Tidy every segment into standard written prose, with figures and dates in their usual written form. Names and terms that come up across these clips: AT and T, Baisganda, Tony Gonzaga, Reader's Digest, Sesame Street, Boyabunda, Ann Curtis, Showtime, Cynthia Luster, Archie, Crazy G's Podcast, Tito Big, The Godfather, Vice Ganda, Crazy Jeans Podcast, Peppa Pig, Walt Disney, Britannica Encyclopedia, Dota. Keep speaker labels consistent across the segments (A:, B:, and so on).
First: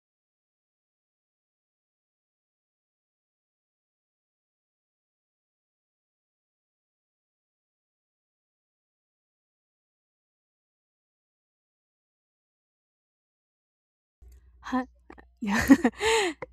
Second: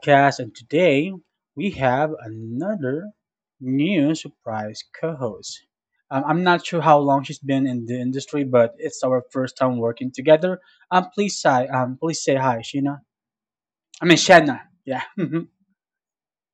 A: Podcast, and today we have another new surprise co host. I'm not sure how long she's been in the industry, but it's our first time working together. Please say hi, Sheena. I mean, Shanna.
B: Hi.
A: Yeah.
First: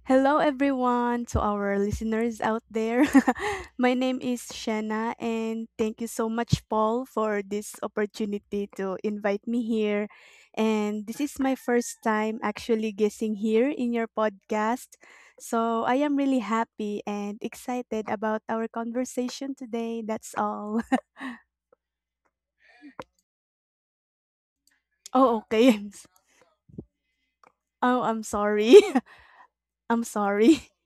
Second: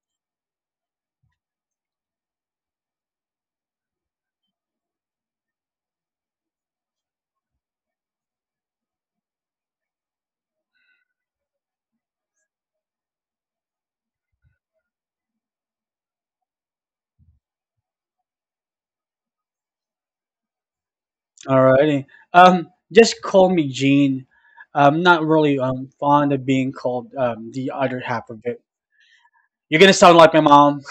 B: Hello, everyone, to our listeners out there. My name is Shanna, and thank you so much, Paul, for this opportunity to invite me here. And this is my first time actually guessing here in your podcast. So I am really happy and excited about our conversation today. That's all.
A: Alrighty. Just call me Jean. I'm not
B: Oh,
A: really
B: okay.
A: fond of being called the other
B: Oh, I'm
A: half of it.
B: sorry.
A: You're gonna
B: I'm
A: sound like my
B: sorry.
A: mom.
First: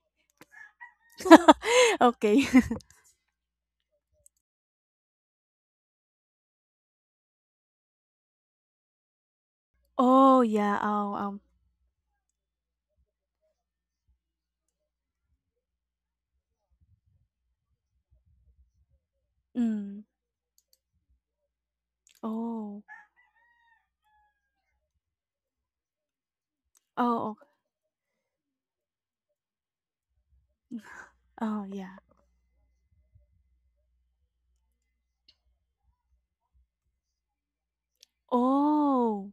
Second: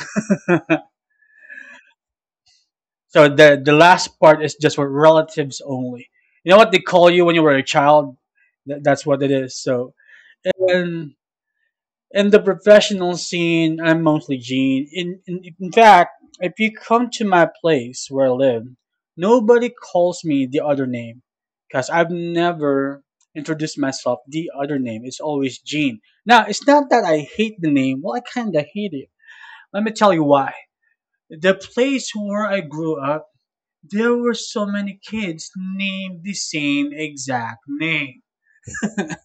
B: Okay.
A: So the last part is just for relatives only. You know what they call you when you were a child? That's what it is. So
B: Oh, yeah. Oh,
A: and in the professional scene, I'm mostly Gene. In fact, if you come to my place where I live, nobody
B: Mm.
A: calls me the other name, because I've
B: Oh.
A: never introduced myself the other name. It's always Gene. Now it's not that I
B: Oh,
A: hate the name. Well, I kinda hate it. Let me tell you why: the
B: oh, yeah.
A: place where I grew up, there were so many kids named the same exact name.
B: Oh.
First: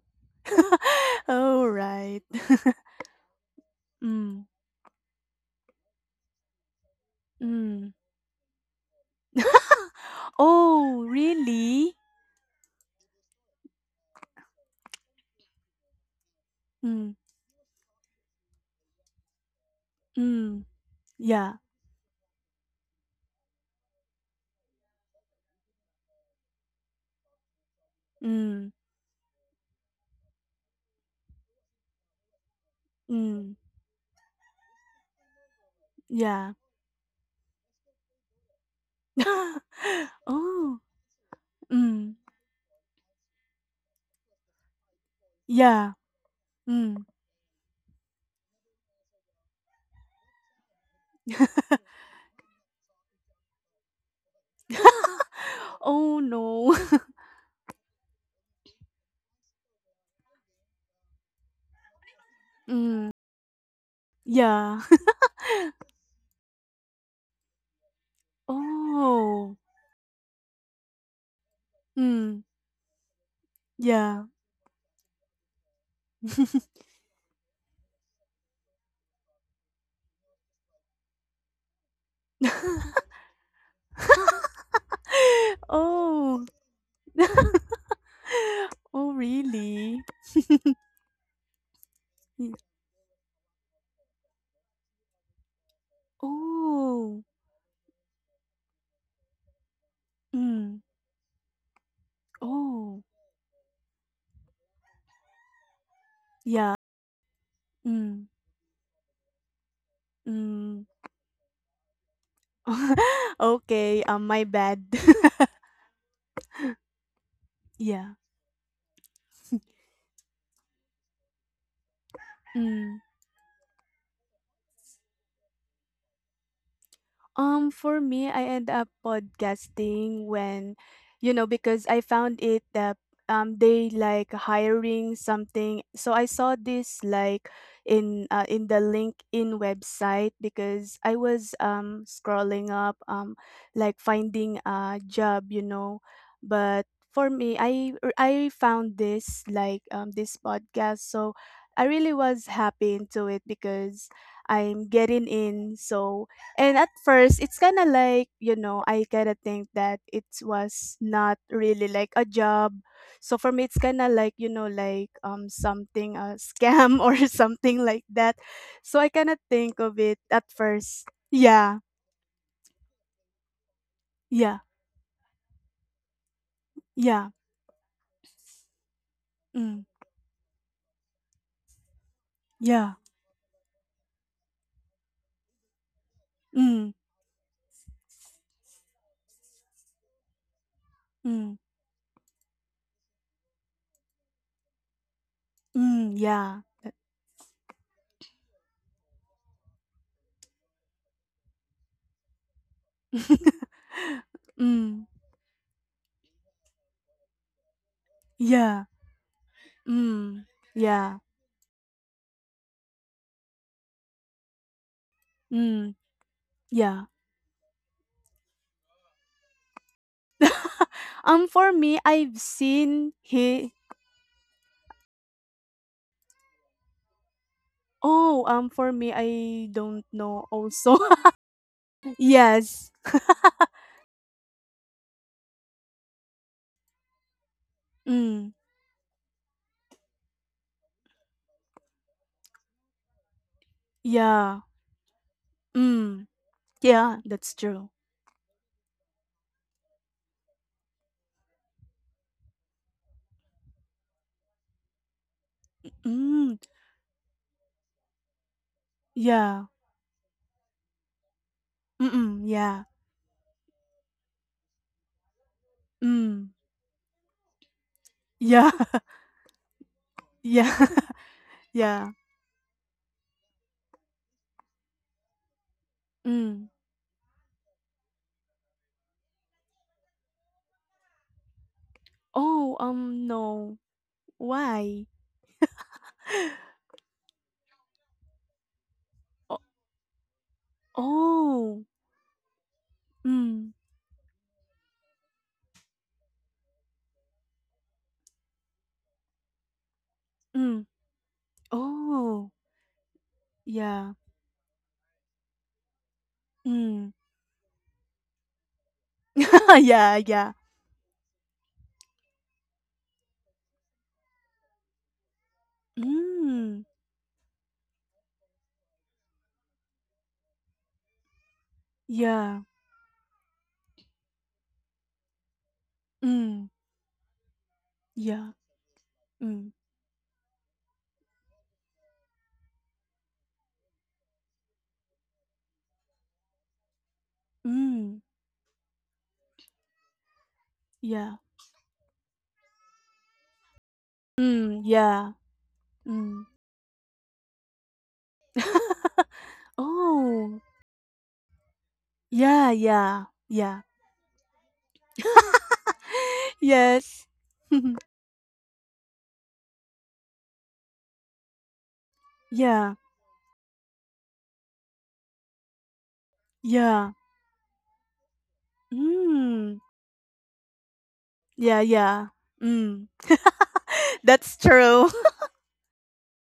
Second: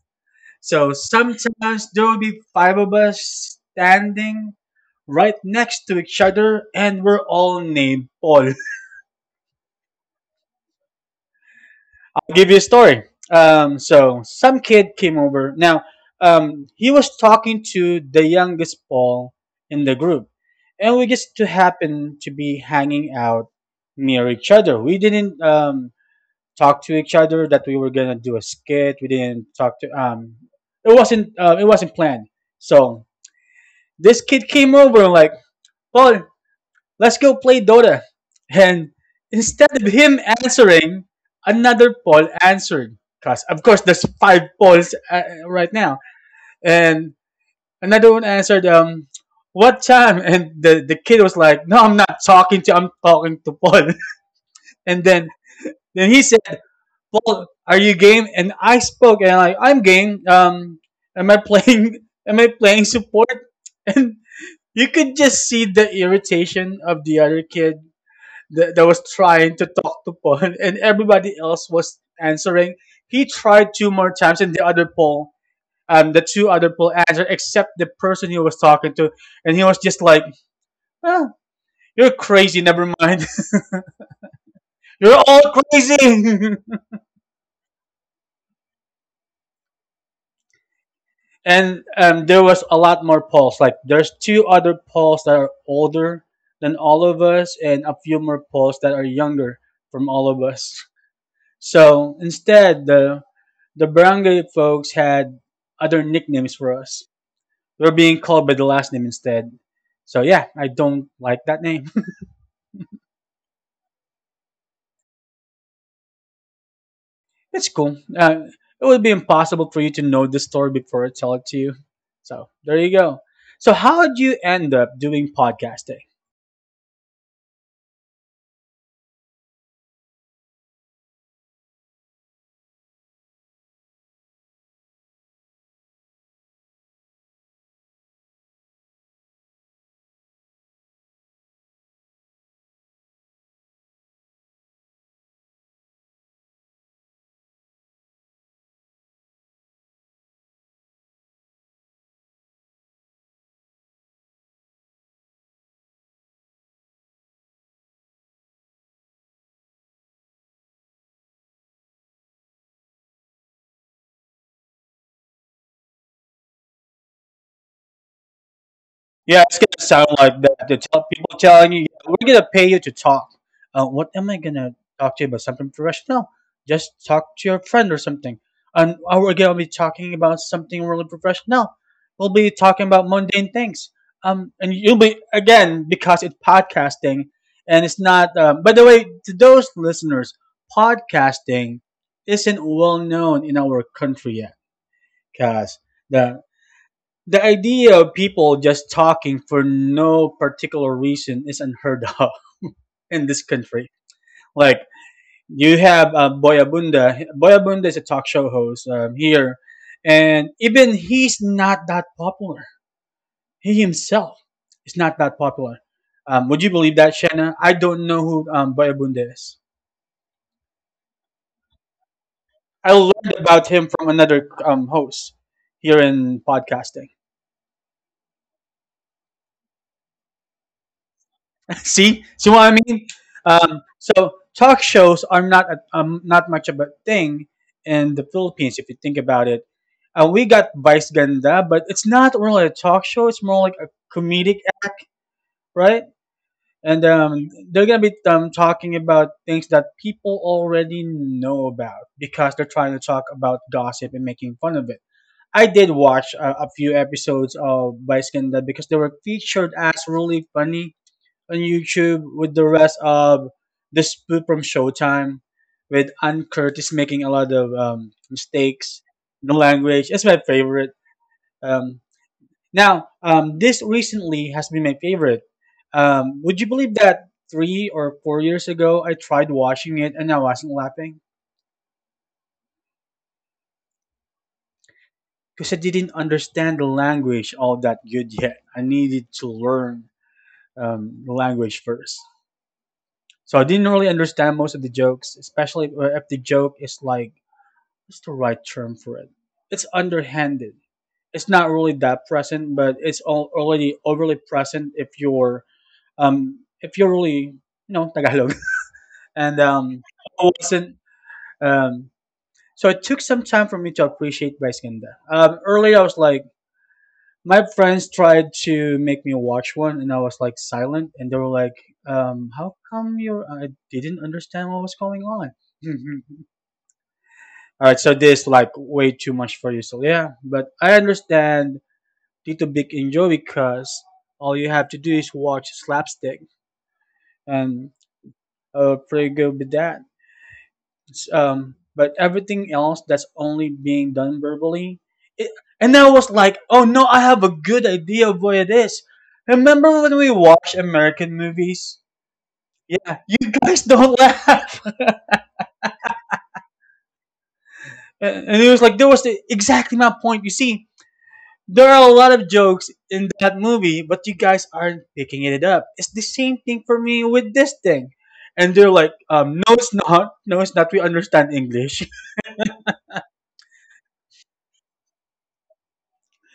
A: So
B: All
A: sometimes there would
B: right.
A: be five of us
B: Mm,
A: standing right next to each other, and we're all
B: mm.
A: named Paul. I'll
B: Oh, really?
A: give you a story. So some kid came over. He
B: Mm,
A: was talking to the youngest Paul in the group,
B: mm.
A: and we just to
B: Yeah.
A: happen to be hanging out near each other. We didn't talk to each other that we were gonna do a
B: Mm,
A: skit. We didn't talk to. It wasn't planned. So
B: mm.
A: this kid came over and like, well,
B: Yeah.
A: let's go play Dota. And instead of him
B: Oh.
A: answering, another
B: Mm.
A: Paul answered. Cause of course there's five Pauls right
B: Yeah.
A: now,
B: Mm.
A: and another one answered, what time? And the kid was like, no, I'm not talking to. I'm talking to Paul. And then
B: Oh,
A: he said,
B: no.
A: well, are you game? And I spoke and like I'm game. Am I playing? Am I playing
B: Mm.
A: support? And
B: Yeah.
A: you could just see the irritation of the other kid that, that was trying
B: Oh.
A: to talk to Paul, and everybody else was
B: Mm.
A: answering. He tried two more
B: Yeah.
A: times, and the other Paul, the two other Paul answered, except the person he was talking to, and he was just like, "Ah, you're crazy. Never mind. You're all crazy."
B: Oh. Oh, really?
A: and There
B: Mm.
A: was a lot more polls. Like there's two other polls that are older than all
B: Oh,
A: of us, and a few more polls that are younger from all of us.
B: mm,
A: So instead,
B: oh,
A: the barangay folks had other nicknames
B: yeah,
A: for us. We were being
B: mm,
A: called by the last name instead. So yeah, I
B: mm.
A: don't like that name.
B: Okay, my bad.
A: It's cool.
B: Yeah.
A: It would be impossible for you to know the story before I tell it to you. So there you
B: Mm.
A: go. So how do you end up doing podcasting?
B: For me, I end up podcasting when, you know, because I found it that they like hiring something. So I saw this like in the LinkedIn website because I was scrolling up like finding a job, you know. But for me, I found this like this podcast. So I really was happy into it because I'm getting in. So and at first, it's kind of like, you know, I kind of think that it was not really like a job. So for me, it's kind of like, you know, like something, a scam or something like that. So I kind of
A: Yeah, it's
B: think
A: gonna
B: of
A: sound
B: it
A: like
B: at
A: that. The tell
B: first.
A: people telling
B: Yeah,
A: you, "Yeah, we're gonna pay you to talk. What am I
B: yeah,
A: gonna talk to you about? Something professional? Just
B: yeah,
A: talk to your friend or something. And we're gonna be
B: mm,
A: talking about something really professional. We'll be talking
B: yeah,
A: about mundane things. And you'll be again because it's
B: mm,
A: podcasting, and it's not. By the way, to those listeners,
B: mm,
A: podcasting isn't well known in our country yet, guys.
B: mm, yeah.
A: The idea of people just talking for no particular reason is unheard of in this country. Like
B: Mm,
A: you have Boyabunda. Boyabunda is a talk show
B: yeah,
A: host here,
B: mm,
A: and even
B: yeah,
A: he's not that popular. He himself is not that popular.
B: mm,
A: Would you believe
B: yeah.
A: that, Shanna? I don't know who Boyabunda is.
B: For me, I've
A: I
B: seen
A: learned about
B: he
A: him from another host here in podcasting.
B: Oh, for me, I don't know also.
A: See, see what I
B: Yes.
A: mean? So talk shows are not a, not much of a thing in the
B: Mm.
A: Philippines if you think about it. We got Vice Ganda, but it's not really a talk show. It's more like a
B: Yeah.
A: comedic act, right?
B: Mm.
A: And
B: Yeah, that's
A: they're
B: true.
A: gonna be Talking about things that people already know about because they're trying to talk about gossip and making fun of it. I did watch
B: Mm.
A: a few episodes of Vice Ganda because they were
B: Yeah.
A: featured as really funny on YouTube
B: Mm-mm.
A: with the
B: Yeah.
A: rest of the spoof from Showtime, with Ann
B: Mm.
A: Curtis making a lot of
B: Yeah.
A: mistakes in the language. It's my
B: Yeah.
A: favorite. Um,
B: Yeah.
A: this recently has been my favorite. Would you
B: Mm.
A: believe that 3 or 4 years ago I tried watching it and I wasn't laughing?
B: Oh, no. Why?
A: Because I didn't understand the language all that good yet. I needed to
B: O-
A: learn the language
B: Oh.
A: first. So I
B: Mm.
A: didn't really understand most of the jokes, especially if the joke is like, what's the right term for it? It's underhanded.
B: Mm.
A: It's not really that
B: Oh.
A: present, but it's all already
B: Yeah.
A: overly present if you're
B: Mm.
A: really you know Tagalog. And
B: Yeah,
A: I
B: yeah.
A: wasn't um. So it took some time for me to appreciate Baisganda. Earlier I was like,
B: Mm.
A: my friends tried to make me watch one, and I was like silent, and they were like,
B: Yeah.
A: "How come you're?" I didn't understand what was going on.
B: Mm.
A: All right, so this
B: Yeah.
A: like way too much for
B: Mm.
A: you. So yeah, but I understand Tito Big enjoy because all you have to do is watch slapstick, and
B: Mm.
A: pretty good with that.
B: Yeah.
A: But everything else that's only being done
B: Mm.
A: verbally,
B: Yeah.
A: it, and I was
B: Mm.
A: like, oh no, I have a good idea of what it is. Remember when we
B: Oh,
A: watch American movies?
B: yeah,
A: Yeah,
B: yeah,
A: you guys
B: yeah.
A: don't laugh.
B: Yes.
A: And it was like there was the, exactly my point. You see, there are a lot of jokes
B: Yeah.
A: in that movie, but you guys aren't picking it up. It's the same thing for
B: Yeah.
A: me with this thing. And they're like, no,
B: Mm.
A: it's not. No, it's not. We understand
B: Yeah,
A: English.
B: yeah. Mm. That's true.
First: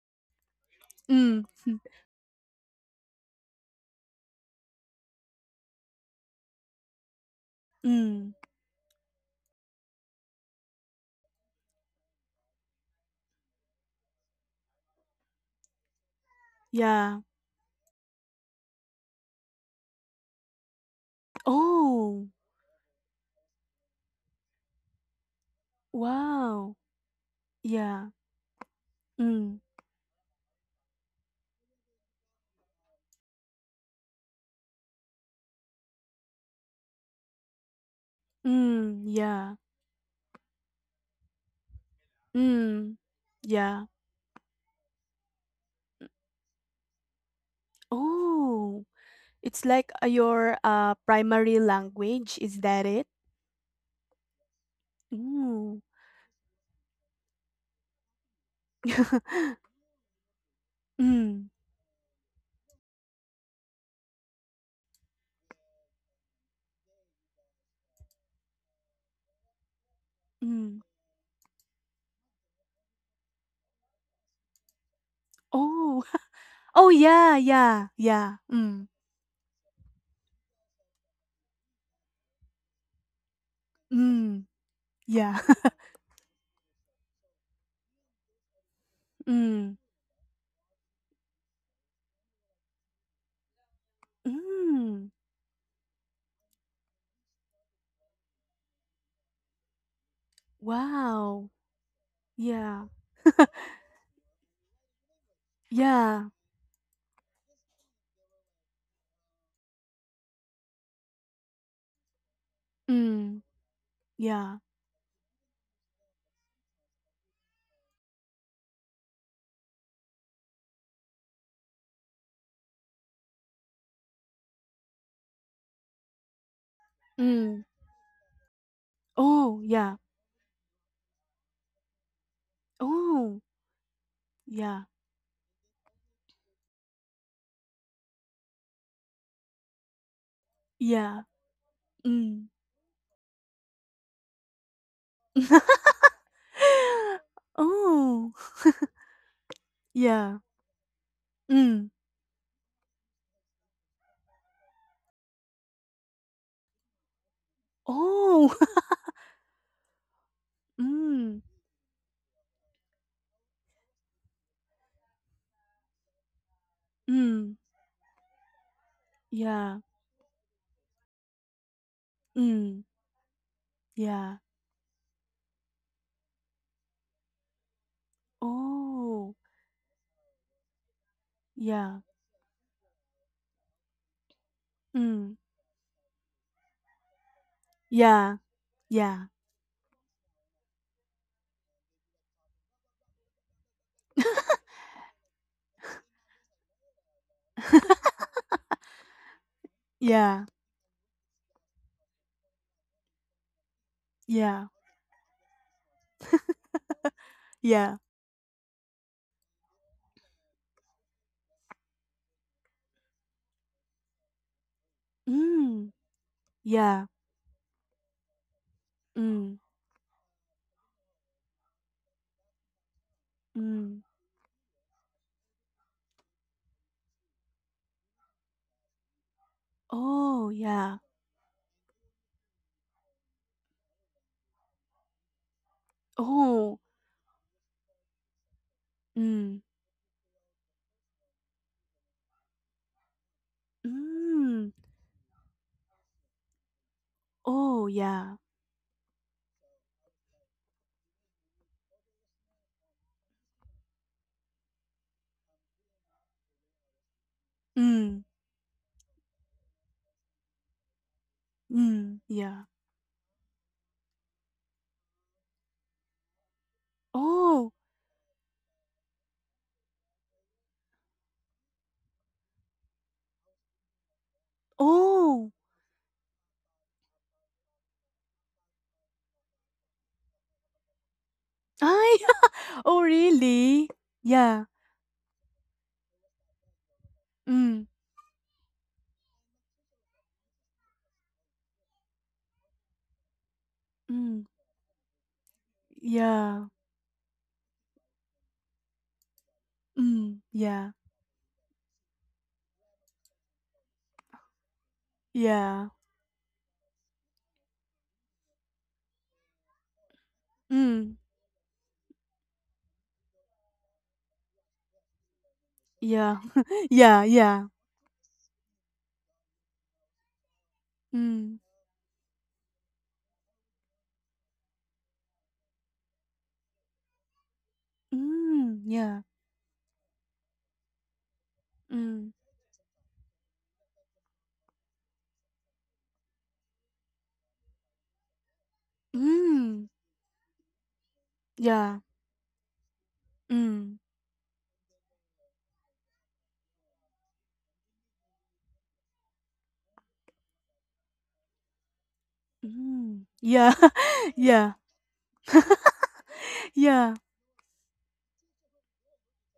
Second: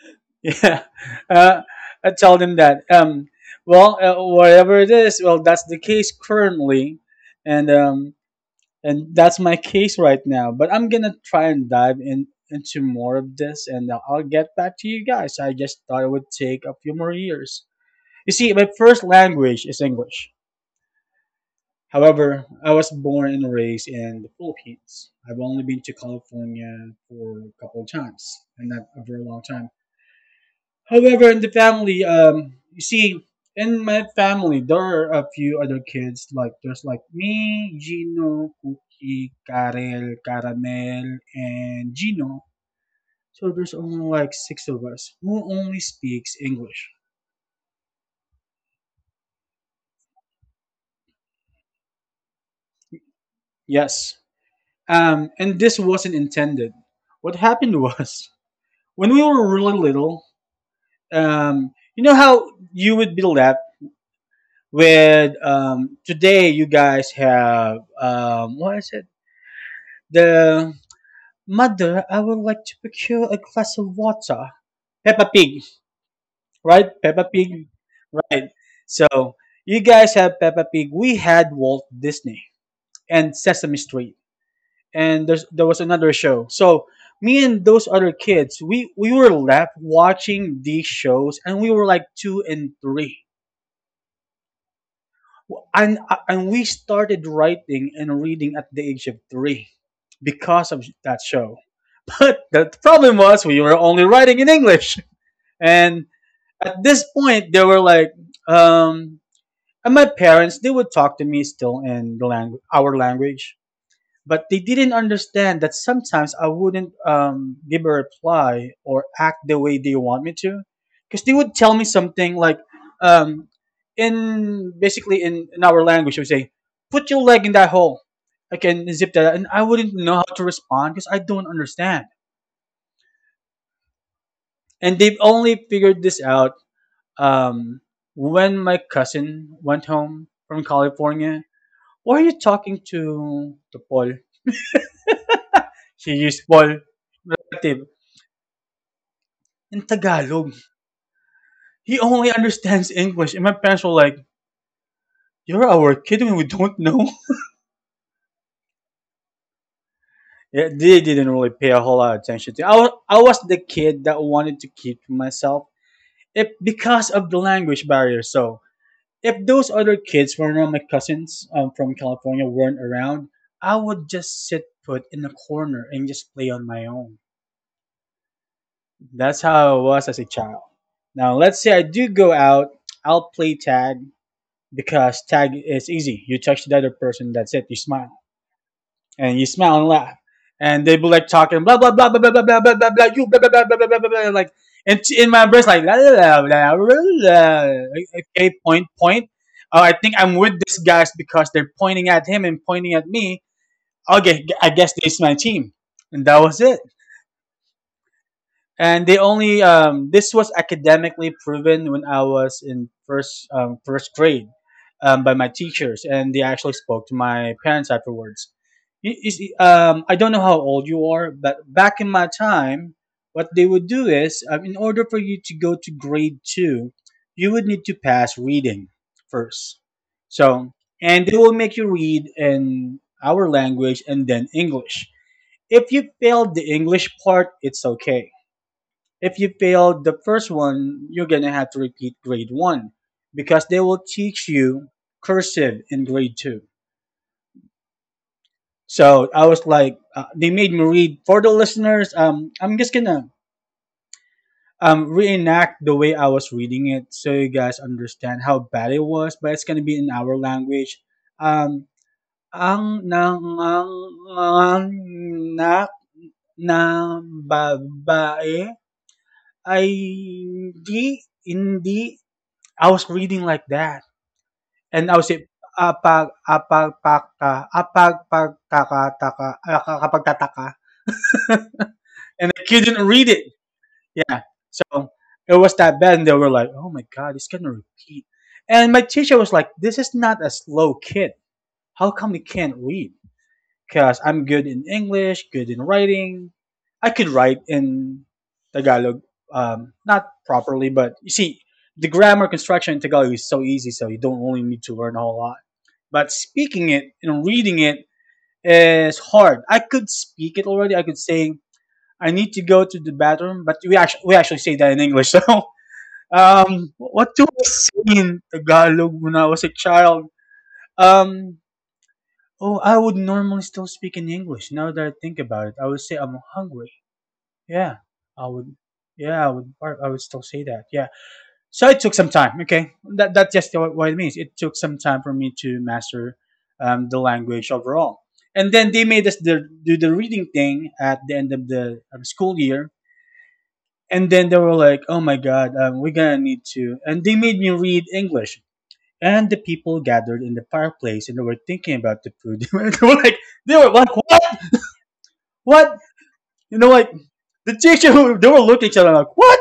A: Yeah.
B: Mm.
A: Uh, I tell them that. Whatever it is, well, that's the case currently. And, um,
B: Mm.
A: and that's my case right now. But I'm going to try and dive in into more of this and I'll get back to you guys. I just thought it would take a few more
B: Yeah.
A: years. You see, my first language is English.
B: Oh,
A: However, I was born and raised in the Philippines. I've only been to
B: wow.
A: California for a couple of
B: Yeah.
A: times, and not a very long
B: Mm.
A: time. However, in the family, you see, in my family, there are a few other kids. Like there's like me, Gino,
B: Mm.
A: Cookie,
B: Yeah.
A: Karel, Caramel, and Gino.
B: Mm.
A: So there's
B: Yeah.
A: only like six of us who only speaks English.
B: Oh, it's like your primary language. Is that it?
A: Yes. And this
B: Mm.
A: wasn't intended. What happened was when we were really little,
B: Mm.
A: you know how you would build left with today you guys have what is it, the
B: Mm.
A: mother I would like to procure a glass of water, Peppa Pig,
B: Oh,
A: right?
B: oh,
A: Peppa
B: yeah,
A: Pig,
B: yeah, yeah.
A: right?
B: Mm,
A: So you guys have Peppa Pig. We had Walt Disney and Sesame Street,
B: mm,
A: and
B: yeah.
A: there's, there was another show. So me and those other kids, we were left
B: Mm,
A: watching these shows and we were like two and three,
B: mm.
A: and and we started writing and reading at the age of three because of that
B: Wow.
A: show. But the
B: Yeah,
A: problem was we were only writing in English, and
B: yeah.
A: at this point they were like, um, and my parents they would talk to me still in the our
B: Mm,
A: language, but they
B: yeah.
A: didn't understand that sometimes I wouldn't give a reply or act the way they want me to, because they would tell me something like, um, in basically in our language, we say, "Put your leg in
B: Mm.
A: that hole. I can zip that," and
B: Oh,
A: I wouldn't
B: yeah.
A: know how to respond because I don't understand.
B: Oh, yeah,
A: And they've only figured this out um, when my cousin went home from
B: yeah.
A: California. Why are you
B: Mm.
A: talking to Paul? She used Paul relative
B: Oh.
A: in
B: Yeah.
A: Tagalog.
B: Mm.
A: He only understands English. And my parents were like, you're our kid and we don't know.
B: Oh.
A: Yeah, they didn't
B: Mm,
A: really pay a whole lot of attention to it. I was the kid that wanted to keep to myself if because of the
B: mm.
A: language barrier. So if those
B: Yeah.
A: other kids were not my cousins from California weren't
B: Mm.
A: around, I would
B: Yeah.
A: just sit put in the corner and just play on my own.
B: Oh.
A: That's how I was as a child. Now let's say I
B: Yeah.
A: do go out, I'll play tag because
B: Mm.
A: tag is easy. You touch the other person, that's it.
B: Yeah. Yeah.
A: You smile and laugh, and they be like talking blah blah blah blah blah blah blah blah blah blah you blah blah blah blah blah blah blah like, and in my brain like la la la la la la. Okay, point point. Oh, I think I'm
B: Yeah.
A: with these guys because they're pointing at him and pointing at me. Okay,
B: Yeah.
A: I guess this is my team, and that was it.
B: Yeah.
A: And they only this was academically proven when I was in first first grade by my
B: Mm.
A: teachers, and they actually spoke
B: Yeah.
A: to my parents afterwards. You see,
B: Mm.
A: I don't know how old you are, but back in my time, what they would
B: Mm.
A: do is, in order for you to go to grade two, you would need to pass reading first.
B: Oh,
A: So,
B: yeah.
A: and they will make you read in our language and then English. If you failed the
B: Oh.
A: English part, it's okay if you
B: Mm.
A: failed the first one, you're going to have to repeat grade one because they will teach
B: Mm.
A: you cursive in grade two.
B: Oh, yeah.
A: So I was like, they made me read for the listeners. I'm just gonna reenact the way I was reading it so you guys
B: Mm.
A: understand how bad it was, but it's gonna be in our language. Um,
B: Mm. Yeah.
A: ang nang ang anak na
B: Oh.
A: babae ay hindi hindi. I was reading like that. And also
B: Oh.
A: apag apag paka apag pag, taka, pagkakataka kapagtataka
B: I.
A: and I couldn't
B: Oh,
A: read it.
B: really?
A: Yeah,
B: Yeah.
A: so it was that bad, and they were like, "Oh my god, he's gonna
B: Mm.
A: repeat." And my teacher was like, "This is not a slow kid. How come he can't read? Cause I'm
B: Mm.
A: good in English, good in writing.
B: Yeah.
A: I could write in Tagalog, not
B: Mm.
A: properly,
B: Yeah.
A: but you see, the grammar construction in Tagalog is so easy, so you don't really need to learn a whole lot."
B: Yeah.
A: But speaking it and reading it is hard. I could speak it already. I
B: Mm.
A: could say I need to go to the bathroom, but we actually say that in English. So,
B: Yeah. Yeah.
A: what do I
B: Yeah.
A: say in Tagalog when I was a child? Um,
B: Mm.
A: oh, I would normally still speak in English. Now that I think about it, I would say I'm hungry. Yeah, I would.
B: Mm. Yeah.
A: Yeah, I would. I would still say that. Yeah. So it took some
B: Mm.
A: time. Okay, that's just what, it means. It took some time for me to master the language overall. And then they made us the,
B: Mm.
A: do the reading thing at the end of
B: Yeah.
A: the school year.
B: Mm.
A: And then they were like, "Oh my God, we're gonna need to." And they made me read English. And the people gathered in the fireplace, and they were thinking about the food. They were
B: Mm.
A: like, "They
B: Yeah.
A: were like, what?
B: Yeah.
A: What? You know, like
B: Yeah,
A: the teacher who they were looking at each other like, what?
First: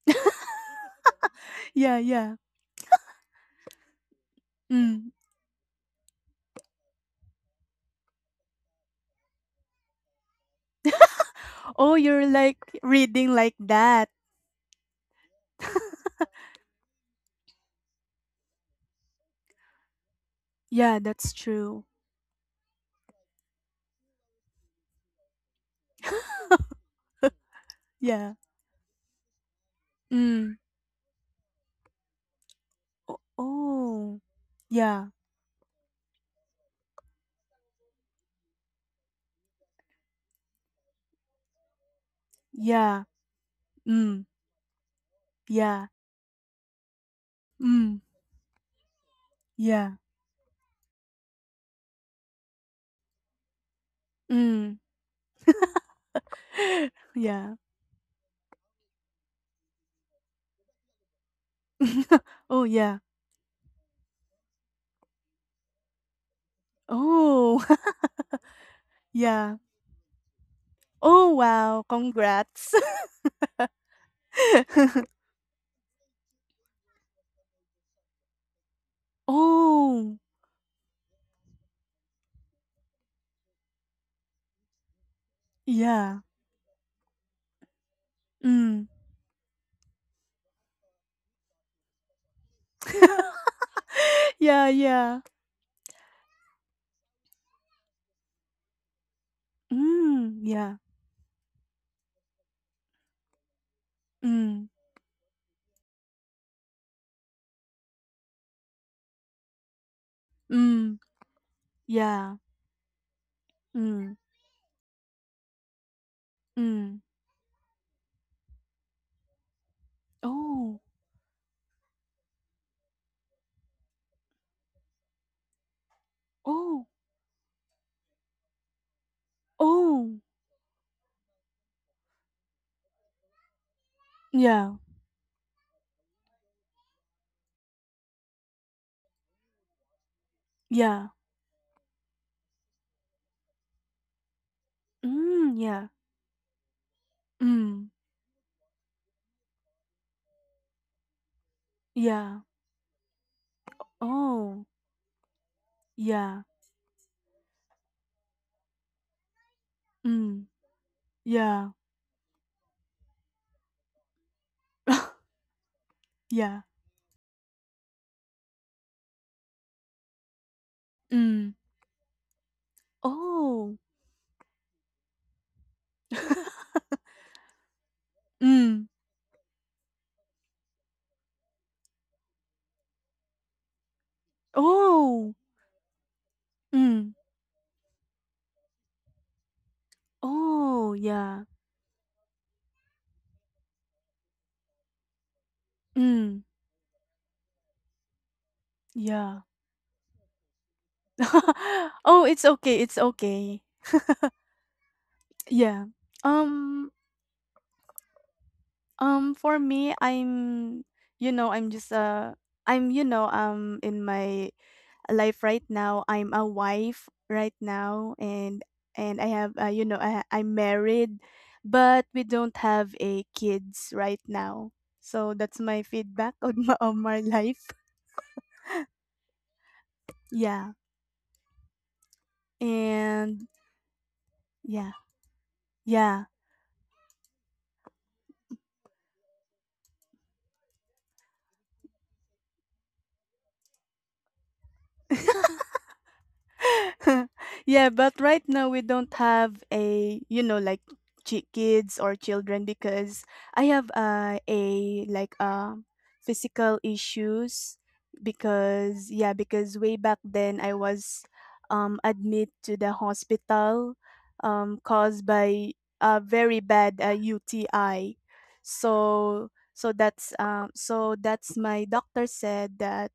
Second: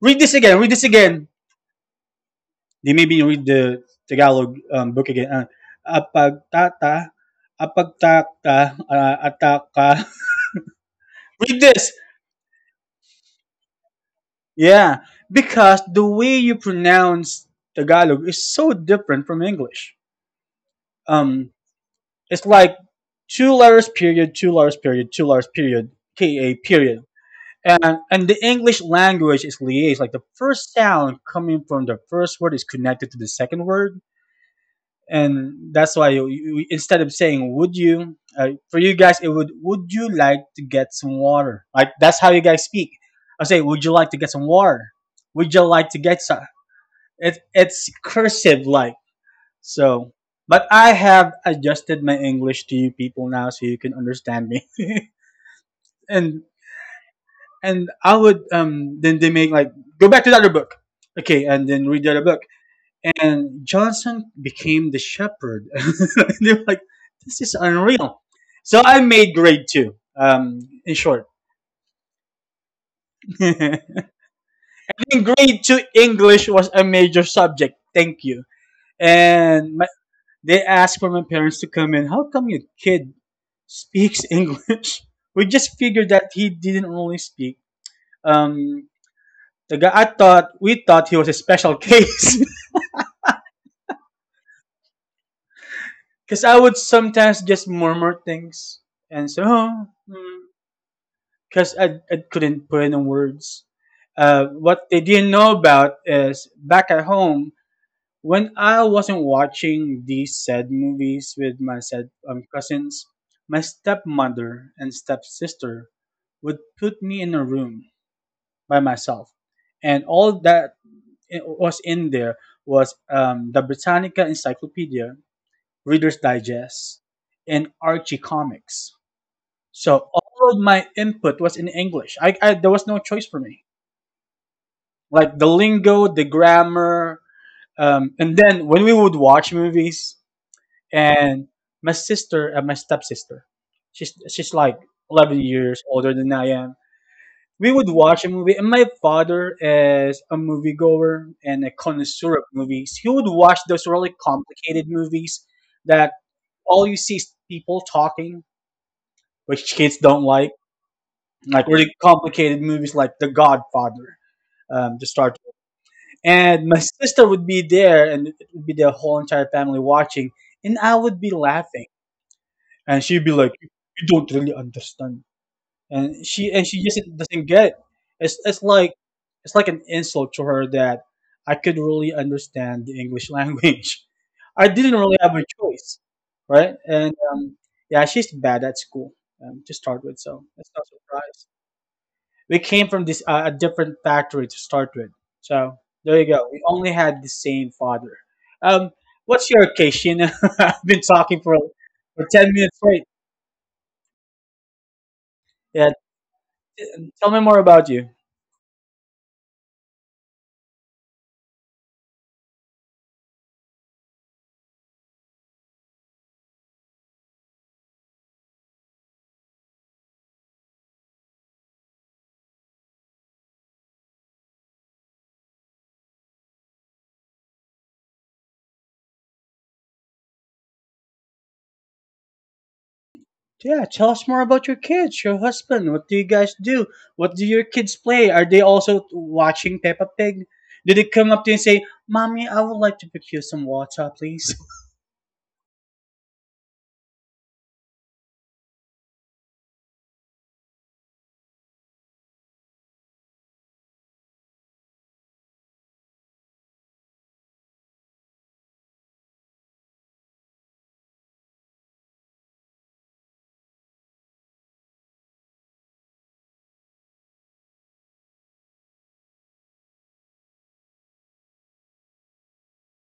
A: Read this again. Read this again."
B: yeah, yeah.
A: They made me read the Tagalog book
B: Mm.
A: again. Apagtata, apagtata, ataka. Read this.
B: Oh, you're like reading like that.
A: Yeah, because the way you pronounce Tagalog is so different from English.
B: Yeah, that's
A: Um,
B: true.
A: it's like two letters period, two letters period, two letters period, K A period. And
B: Yeah.
A: the English language is liaised. Like the
B: Mm.
A: first sound coming from the first word is connected to the second word.
B: Oh. Yeah.
A: And that's why you instead of saying would you for you guys it would you like to get some water like that's how you guys speak.
B: Yeah.
A: I say would you like to
B: Mm.
A: get some water, would you
B: Yeah.
A: like to get some, it's
B: Mm.
A: cursive like.
B: Yeah.
A: So but I have adjusted my English to you people now so you can understand me.
B: Mm.
A: And
B: Yeah.
A: and I would then they make like go back to the other book. Okay, and then read the other book,
B: Oh, yeah.
A: and Johnson became the shepherd. And they're like, this is
B: Oh.
A: unreal. So I made
B: Yeah.
A: grade two. In short,
B: Oh, wow. Congrats.
A: in grade two, English was a major subject. Thank you. And my,
B: Oh.
A: they asked for my parents to come in. How come your kid speaks English? We just figured
B: Yeah.
A: that he didn't really speak.
B: Mm.
A: Um, the guy, I thought we thought he was a special case.
B: Yeah, yeah.
A: Because I would sometimes just murmur things and so. Oh,
B: Mm. Yeah.
A: because I couldn't put it in words.
B: Mm.
A: What they didn't know about is back at home when I wasn't watching these sad
B: Mm.
A: movies with my sad
B: Yeah.
A: cousins, my
B: Mm.
A: stepmother and stepsister would
B: Mm.
A: put me in a room by myself, and all
B: Oh.
A: that was in there was the Britannica Encyclopedia, Reader's
B: Oh,
A: Digest, and Archie comics. So
B: oh,
A: all of my input was in English. I there was no choice for me.
B: yeah,
A: Like the lingo, the grammar, and then when we would watch movies,
B: yeah,
A: and my sister, my stepsister, she's like eleven
B: mm,
A: years
B: yeah,
A: older than I am. We
B: mm,
A: would watch a movie, and my father is a moviegoer and a connoisseur
B: yeah,
A: of movies. He would watch those really
B: oh,
A: complicated movies that
B: yeah,
A: all you see is people talking, which kids don't
B: mm,
A: like
B: yeah,
A: really complicated movies like The Godfather, to start with.
B: yeah,
A: And my sister would be there, and it would be the whole entire family watching, and I would be
B: mm,
A: laughing, and she'd be like,
B: oh,
A: "You don't really understand," and she and she just doesn't get it. It's
B: mm,
A: like it's like an insult to her that I could really understand the English language. I didn't really
B: oh,
A: have a choice, right?
B: mm,
A: And yeah, she's bad at school, to start with, so that's not a
B: oh, yeah,
A: surprise. We came from this a different factory to start with. So there you
B: mm,
A: go. We only had the same father. Um,
B: yeah.
A: what's your case? You I've been talking for
B: Oh, it's
A: ten
B: okay,
A: minutes
B: it's
A: straight.
B: okay. Yeah.
A: Yeah,
B: Um,
A: tell me more about you.
B: for me, you know, I'm just, uh, in my life right now. I'm a wife right now, and I have you know I'm married, but we don't have a kids right now. So that's my feedback on my life. Yeah, and
A: Yeah, tell us more about your
B: yeah,
A: kids, your husband. What do you
B: yeah.
A: guys do? What do your kids play? Are they also watching Peppa Pig? Did they come up to you and say, "Mommy, I would like to pick you some water, please"?
B: Yeah, but right now we don't have a, you know, like kids or children because I have a like physical issues because yeah, because way back then I was admit to the hospital caused by a very bad UTI. So that's so that's my doctor said that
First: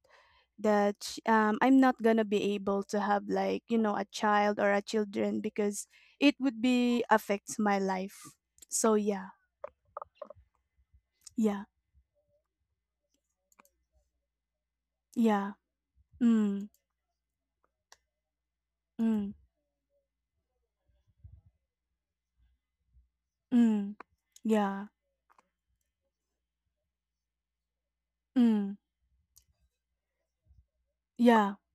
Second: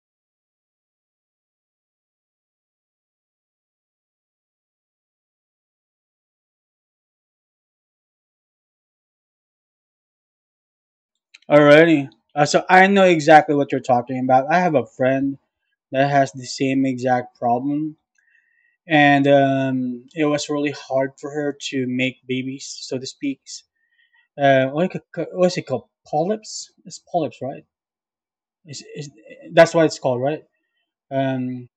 B: I'm not gonna be able to have like you know a child or a children because it would be affects my life. So yeah, yeah,
A: Alrighty. So I know exactly what you're talking about. I have a friend
B: yeah,
A: that has the
B: mm,
A: same exact problem, and
B: mm,
A: it was really hard for her to make babies, so to speak.
B: mm,
A: Uh,
B: yeah,
A: what c- what's it called? Polyps? It's polyps, right?
B: mm,
A: Is that's what it's called, right?
B: yeah,
A: Um,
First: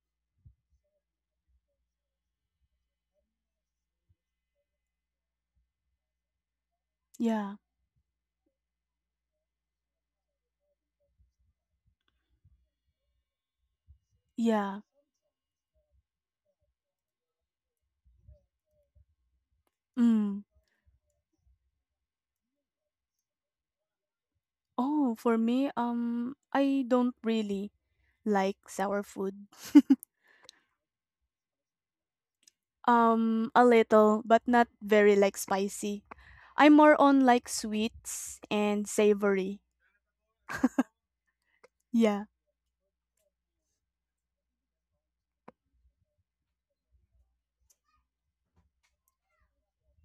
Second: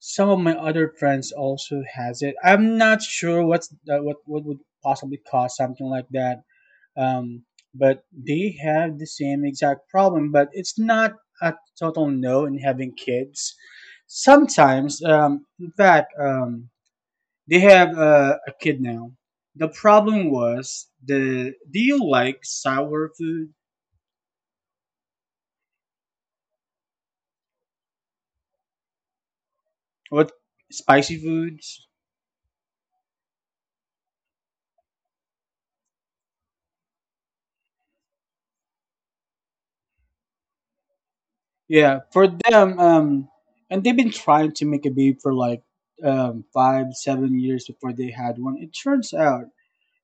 A: some of my other friends also has it. I'm not sure what's what would possibly cause something like that, um,
B: yeah,
A: but they have the same exact problem but it's not a total no in having kids
B: yeah,
A: sometimes, in fact, they have a kid now. The problem
B: mm.
A: was the do you like sour food,
B: Oh, for me, I don't really like sour food.
A: what spicy foods.
B: A little, but not very like spicy. I'm more on like sweets and savory.
A: Yeah,
B: Yeah.
A: for them, and they've been trying to make a baby for like 5 7 years before they had one. It turns out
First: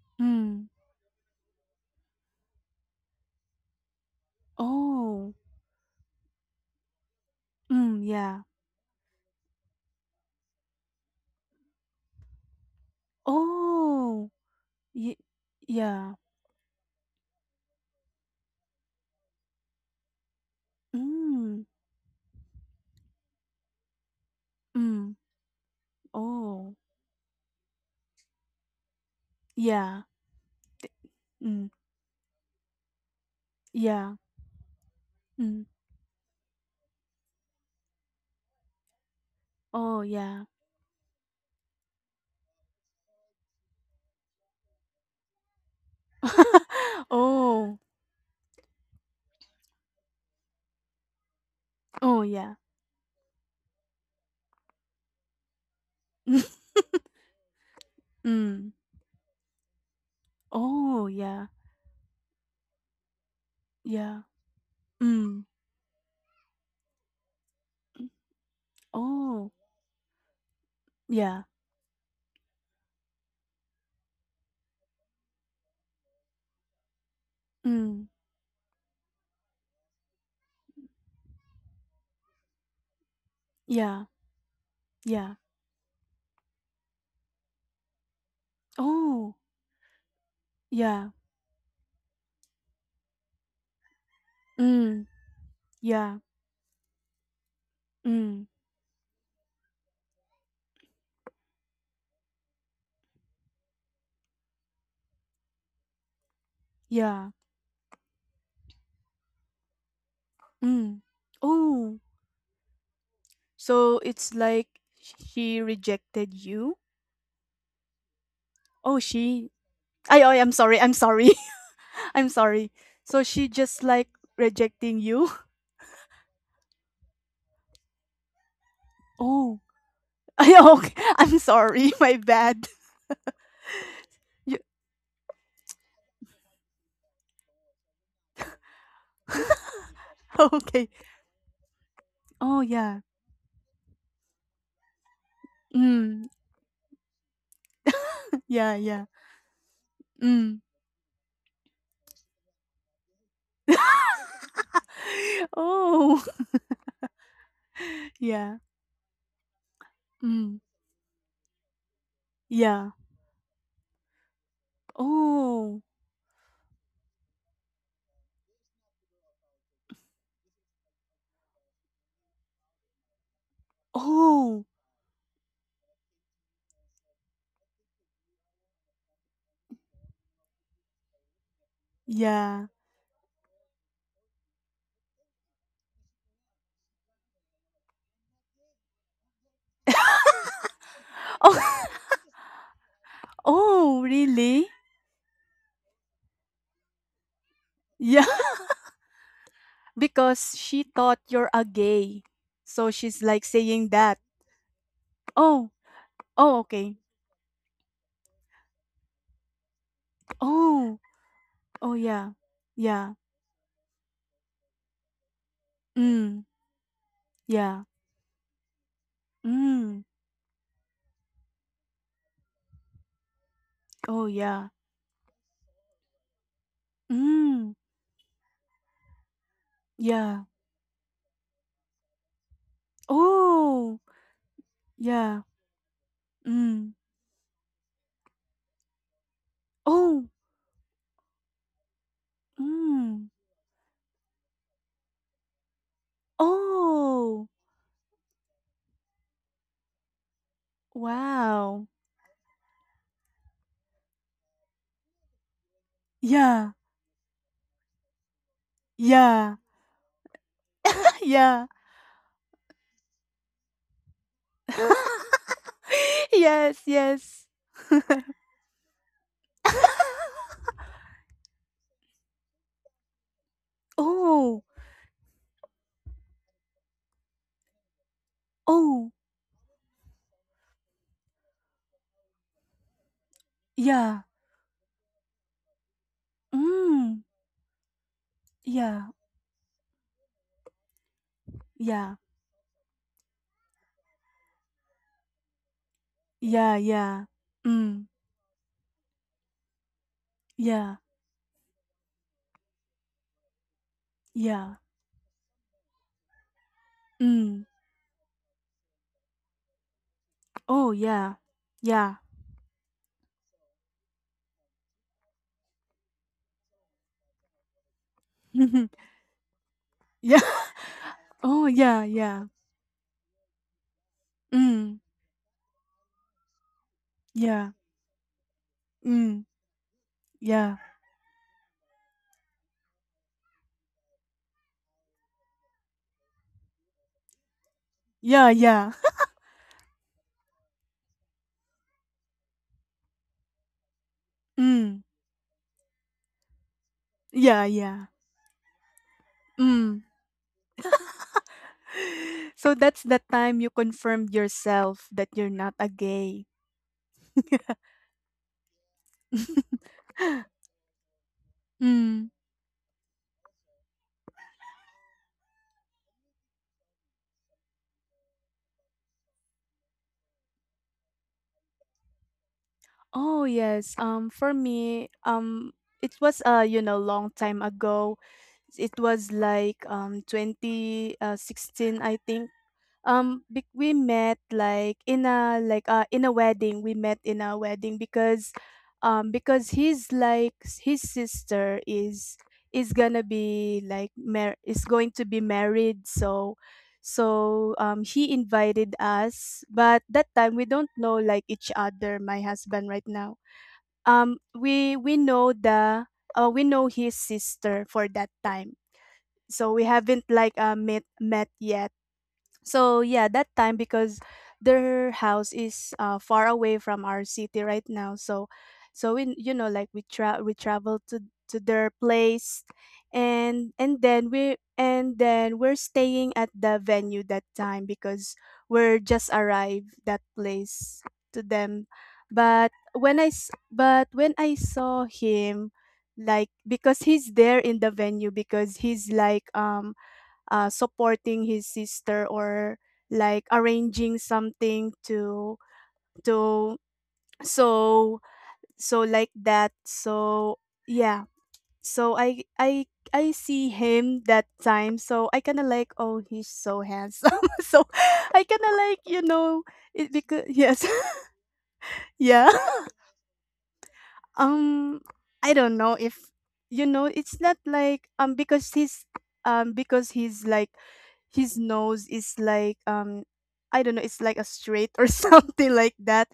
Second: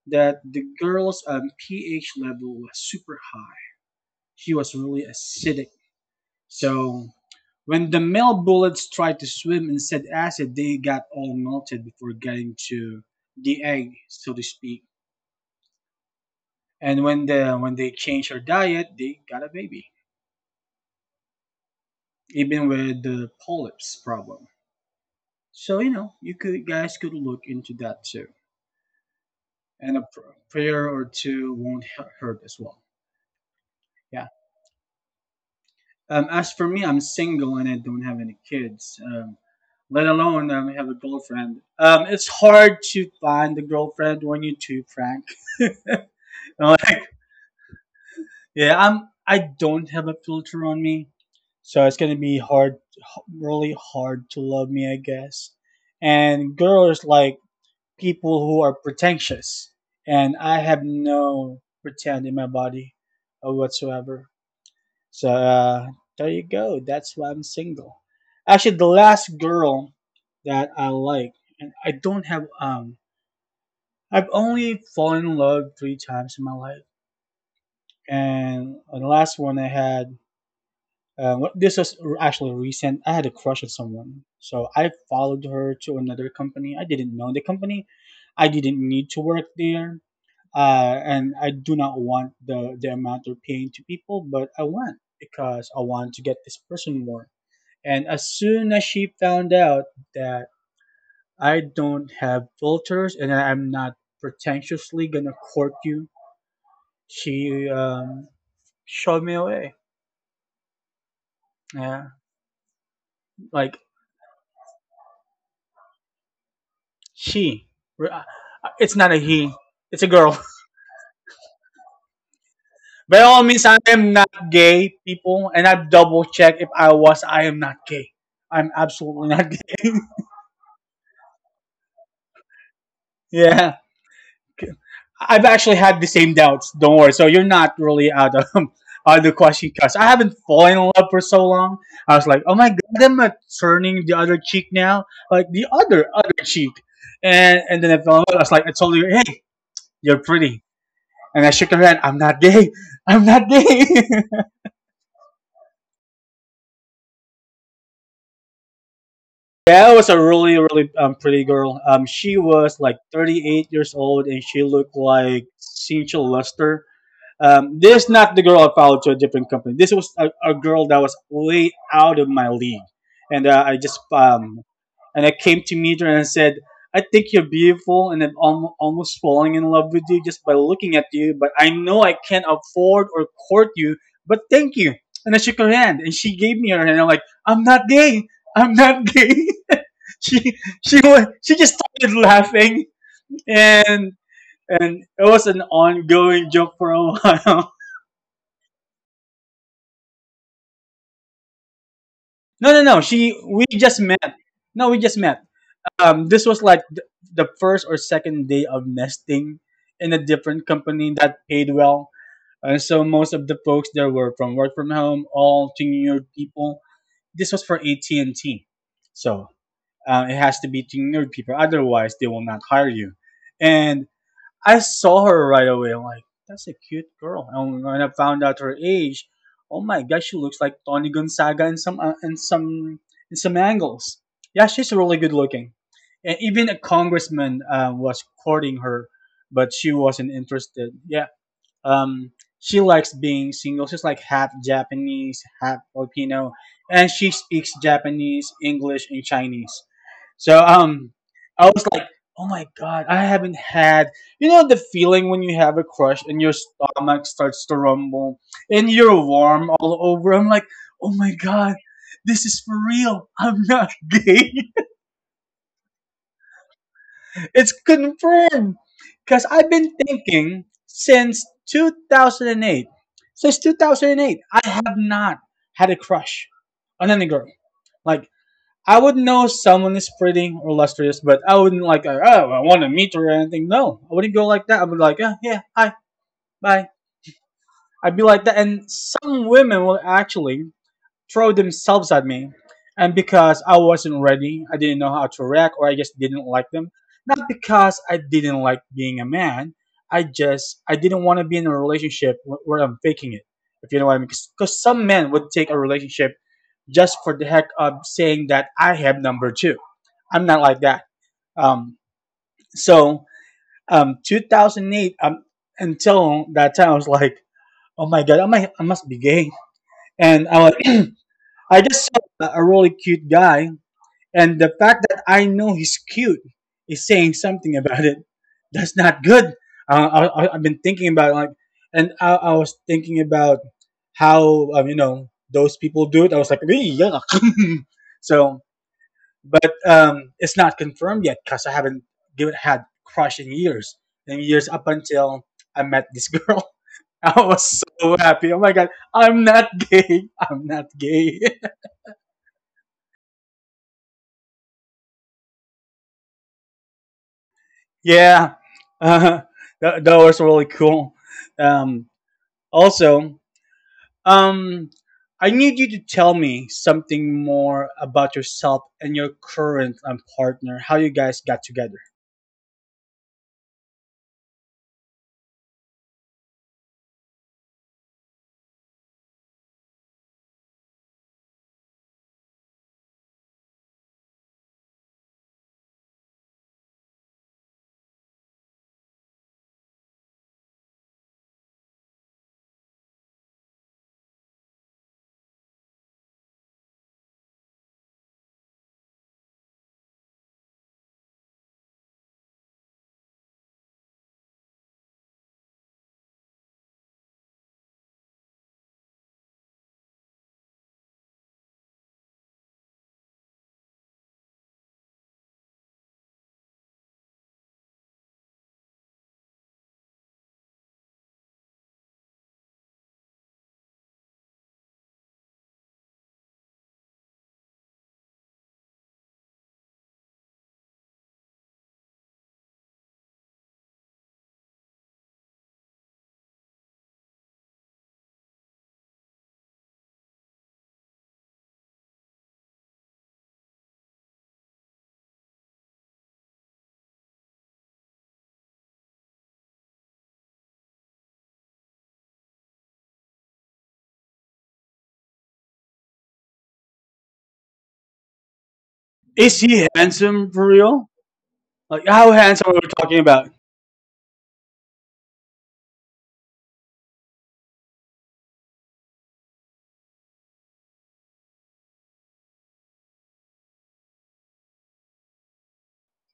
A: that the
B: Mm.
A: girl's ph level was super high. She was really
B: Oh,
A: acidic. So when the
B: mm,
A: male
B: yeah.
A: bullets tried to swim in said acid, they got all melted before getting to the egg,
B: Oh,
A: so to speak.
B: ye yeah.
A: And when they changed her diet, they got a baby,
B: Mm,
A: even with the polyps problem.
B: mm,
A: So you know, you could
B: oh,
A: guys could look into that too, and
B: yeah.
A: a prayer or two
B: Mm,
A: won't hurt as well.
B: yeah.
A: Yeah,
B: Mm,
A: As for me, I'm single and I don't have any kids,
B: oh,
A: let
B: yeah.
A: alone have a girlfriend. It's hard to find a girlfriend when you're too frank. Like,
B: Oh,
A: I don't have a filter on me, so it's gonna
B: oh,
A: be
B: yeah.
A: hard, really hard to love me, I guess. And girls like people who
B: Mm,
A: are pretentious, and I have
B: oh, yeah.
A: no pretend in my body,
B: Yeah.
A: whatsoever. So
B: Mm,
A: there you go. That's why I'm single.
B: mm,
A: Actually, the last
B: oh,
A: girl that I like,
B: yeah.
A: and I don't have I've only fallen in love three times in my life,
B: Mm,
A: and the last one I had. This was actually recent. I had a crush on
B: yeah.
A: someone, so I
B: Yeah.
A: followed her to another company. I didn't know the company. I didn't need to
B: Oh,
A: work there,
B: yeah.
A: and I do not want the amount they're paying to people, but I want
B: Mm,
A: because I want
B: yeah.
A: to get this person more. And as
B: Mm,
A: soon as she found out that I don't have filters and I'm not pretentiously gonna court you,
B: yeah.
A: she shoved me away.
B: Mm, oh.
A: Yeah, like
B: So it's like she rejected you?
A: she. It's
B: Oh,
A: not a
B: she
A: he. It's a
B: I I
A: girl.
B: I'm sorry, I'm sorry. I'm sorry.
A: By
B: So
A: all
B: she
A: means, I
B: just like
A: am not gay,
B: rejecting you?
A: people, and I've double checked if I was. I am not gay. I'm absolutely not
B: Oh.
A: gay.
B: I. Okay. I'm sorry. My bad.
A: Yeah.
B: You,
A: I've actually had the same doubts. Don't worry. So you're not really out of out of the question because I haven't fallen in
B: okay.
A: love for so long. I was like, oh
B: Oh,
A: my
B: yeah.
A: god, am I turning the other cheek now? Like the other
B: Mm.
A: other cheek, and then I fell in love. I was like, I
B: Yeah,
A: told
B: yeah.
A: her, hey, you're
B: Mm.
A: pretty, and I shook her hand. I'm not gay. I'm not gay.
B: Oh. Yeah.
A: Yeah, it was a
B: Mm.
A: really pretty girl. She was
B: Yeah.
A: like 38 years old, and she looked like
B: Oh.
A: Cynthia Luster. This is not the girl I followed to a different company. This was a girl that was way out of my league, and I just
B: Oh.
A: and I came to meet her and I said, "I think you're beautiful, and I'm almost falling in love with you just by looking at you. But I know I can't
B: Yeah.
A: afford or court you. But thank you." And I shook her hand, and she gave me her hand. I'm like, "I'm not gay. I'm not gay." she she she just
B: Oh.
A: started laughing,
B: Oh,
A: and
B: really?
A: and it was an ongoing joke for a while.
B: Yeah. Because she thought you're a gay.
A: No, no,
B: So
A: no.
B: she's
A: She
B: like
A: we
B: saying
A: just
B: that.
A: met. No, we just met.
B: Oh.
A: This
B: Oh,
A: was like
B: okay.
A: the first or second day of nesting in a different
B: Oh,
A: company that paid
B: oh
A: well.
B: yeah.
A: And so
B: Yeah.
A: most of the folks there were from work from home, all tenured
B: Mm,
A: people. This was for
B: yeah.
A: AT&T, so
B: Mm.
A: it has to be tenured people. Otherwise, they will not hire you. And
B: Oh yeah.
A: I saw her right away. I'm like, that's a cute girl.
B: Mm.
A: And when I found out her age, oh my gosh, she
B: Yeah.
A: looks like Tony Gonzaga in some in some in some
B: Oh.
A: angles. Yeah, she's really good
B: Yeah.
A: looking. And even a
B: Mm.
A: congressman was courting her, but she
B: Oh.
A: wasn't interested. Yeah, um, she likes
B: Mm.
A: being single. She's like half Japanese, half Filipino, and she
B: Oh.
A: speaks Japanese, English, and Chinese. So I was
B: Wow.
A: like, oh my god, I haven't had you know the feeling when you have a crush and your
B: Yeah.
A: stomach starts to rumble and you're
B: Yeah.
A: warm all over. I'm like, oh my
B: Yeah.
A: god, this is for real. I'm not gay.
B: Yes, yes.
A: It's confirmed. Because I've been thinking since 2008. Since 2008, I
B: Oh.
A: have not had a crush on any girl. Like, I
B: Oh.
A: would know someone is pretty or lustrous, but I wouldn't like, oh, I want to meet her or anything. No, I
B: Yeah.
A: wouldn't go like that. I would like, yeah, yeah, hi, bye.
B: Mm.
A: I'd be like that. And
B: Yeah.
A: some women will actually throw themselves
B: Yeah.
A: at me. And because I wasn't ready, I didn't know how to react, or I just didn't like
B: Yeah,
A: them.
B: yeah.
A: Not because
B: Mm.
A: I didn't like being a man. I
B: Yeah.
A: didn't want to be in a relationship where I'm faking it. If you know what I mean,
B: Yeah.
A: because some men would take a relationship just for the
B: Mm.
A: heck of saying that I have number two. I'm not like
B: Oh
A: that.
B: yeah.
A: Um,
B: Yeah.
A: so 2008, until that time, I was like, oh my god, I
B: Mhm.
A: must be gay,
B: Yeah.
A: and I was
B: Oh,
A: I
B: yeah,
A: just saw
B: yeah.
A: a really cute guy, and the
B: Mm.
A: fact that I know he's cute is saying
B: Yeah.
A: something about it. That's not
B: Mm.
A: good. I've
B: Yeah.
A: been thinking about like, and I was thinking about how you know those people do it. I was like, "Ew, yuck."
B: Yeah,
A: so,
B: yeah.
A: but it's not confirmed yet because I haven't given had crush in years. And years up
B: Mm.
A: until I met this girl, I
B: Yeah,
A: was
B: yeah.
A: so happy. Oh my god, I'm not
B: Mm.
A: gay. I'm not gay.
B: So that's the time you confirmed yourself that you're not a gay.
A: Yeah, uh, that was really cool. Um,
B: Mm.
A: also, um, I need you to tell me something more about yourself and your current partner. How you guys got together?
B: Oh, yes. For me, it was you know, long time ago. It was like 2016 I think. We met like in a in a wedding. We met in a wedding because his sister is gonna be like mar- is going to be married so he invited us but that time we don't know like each other my husband right now. um we we know the we know his sister for that time. So we haven't like met yet so yeah, that time because their house is far away from our city right now. So we you know like we traveled to their place and then we and then we're staying at the venue that time because we're just arrived that place to them. But but when I saw him like because he's there in the venue because he's like supporting his sister or like arranging something to so so like that so yeah so I see him that time so I kind of like oh he's so handsome so I kind of like you
A: Is
B: know
A: he
B: it because
A: handsome for
B: yes
A: real? Like how
B: yeah.
A: handsome are we talking about?
B: Um, I don't know if you know. It's not like because he's like his nose is like I don't know. It's like a straight or something like that.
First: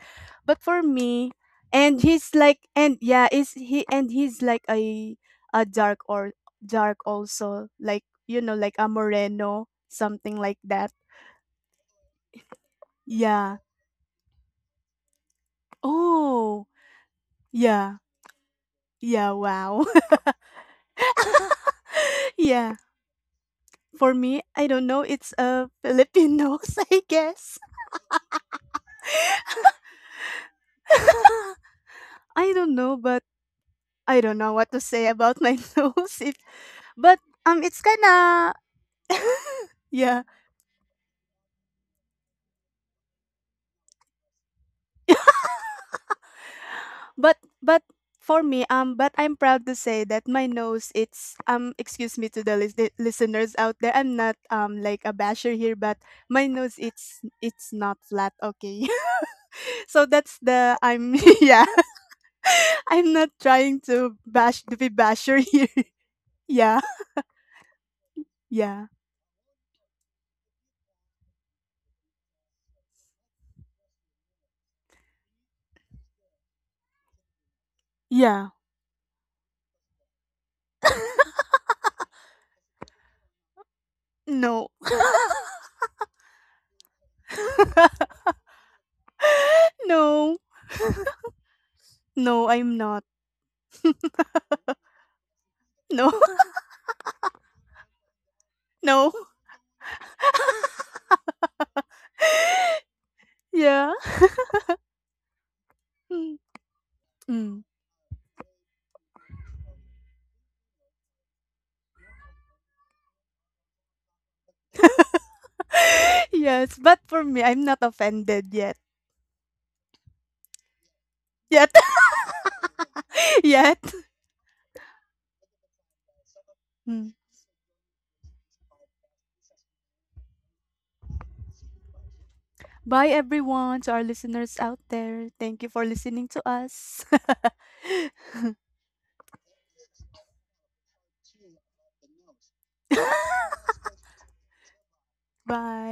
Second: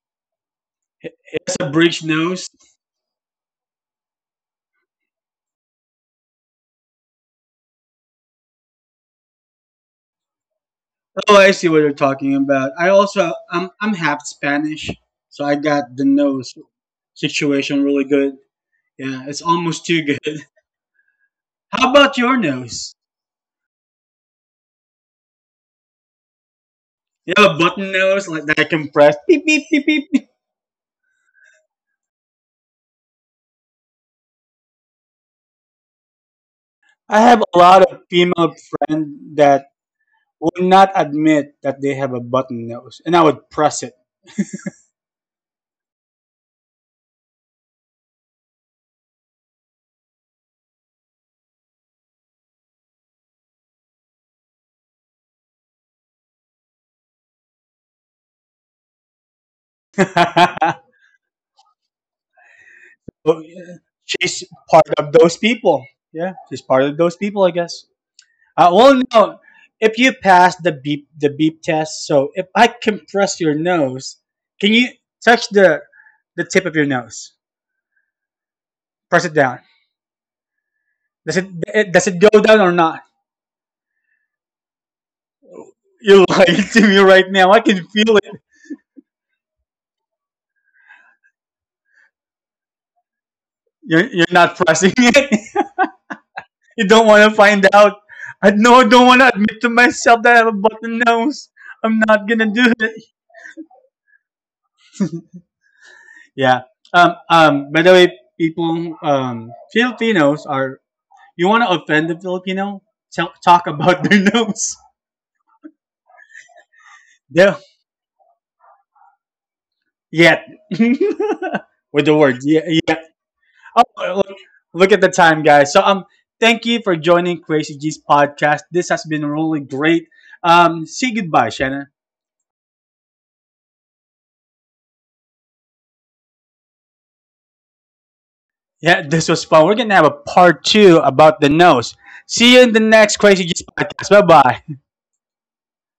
B: But for me,
A: That's a
B: and
A: bridge
B: he's
A: nose.
B: like and yeah, is he and he's like a dark or dark also like you know like a moreno something like that.
A: Oh, I see what you're talking about. I also
B: Yeah.
A: I'm half Spanish, so I got the nose
B: Oh.
A: situation
B: Yeah.
A: really good. Yeah,
B: Yeah.
A: it's almost
B: Wow.
A: too good. How about your
B: Yeah.
A: nose?
B: For me, I don't know. It's a Filipinos, I
A: You have a
B: guess.
A: button nose like that I can press. Beep beep beep beep. Beep.
B: I don't know, but I don't know what to say about my nose. It, but
A: I have a
B: it's
A: lot of
B: kinda
A: female friends that
B: yeah.
A: would not admit that they have a button nose, and I would press it.
B: But but for me, but I'm proud to say that my nose. It's excuse me to the listeners out there. I'm not like a basher here, but my nose. It's not flat. Okay, so that's the I'm yeah. I'm not
A: Oh, yeah,
B: trying to
A: she's
B: bash to
A: part
B: be
A: of those
B: basher here.
A: people. Yeah, she's part
B: Yeah.
A: of those people, I guess.
B: Yeah.
A: Well, no. If you pass the beep test, so if I compress your nose, can you touch the tip of your nose?
B: Yeah.
A: Press it down. Does it, does it go down or not?
B: No.
A: You're lying to me right now. I can feel it.
B: No. No, I'm not.
A: You're not pressing it.
B: No.
A: You don't want to find out. I know I don't
B: No.
A: want to admit to myself that I have a button nose. I'm not gonna do it.
B: Yeah. Mm.
A: Yeah.
B: Mm.
A: By the way, people, Filipinos are you want to offend the Filipino? Talk about their nose.
B: Yes, but for me,
A: Yeah,
B: I'm not offended yet.
A: yeah.
B: Yet.
A: With the words, yeah, yeah.
B: Yet.
A: Oh, look, look at the time, guys. Thank you for
B: Mm.
A: joining Crazy G's podcast. This has been really great. Say goodbye, Shannon.
B: Bye, everyone, to our listeners out there. Thank you for listening to us.
A: Yeah, this was fun. We're going to have a part two about the nose. See you in the next Crazy G's podcast. Bye bye.
B: Bye.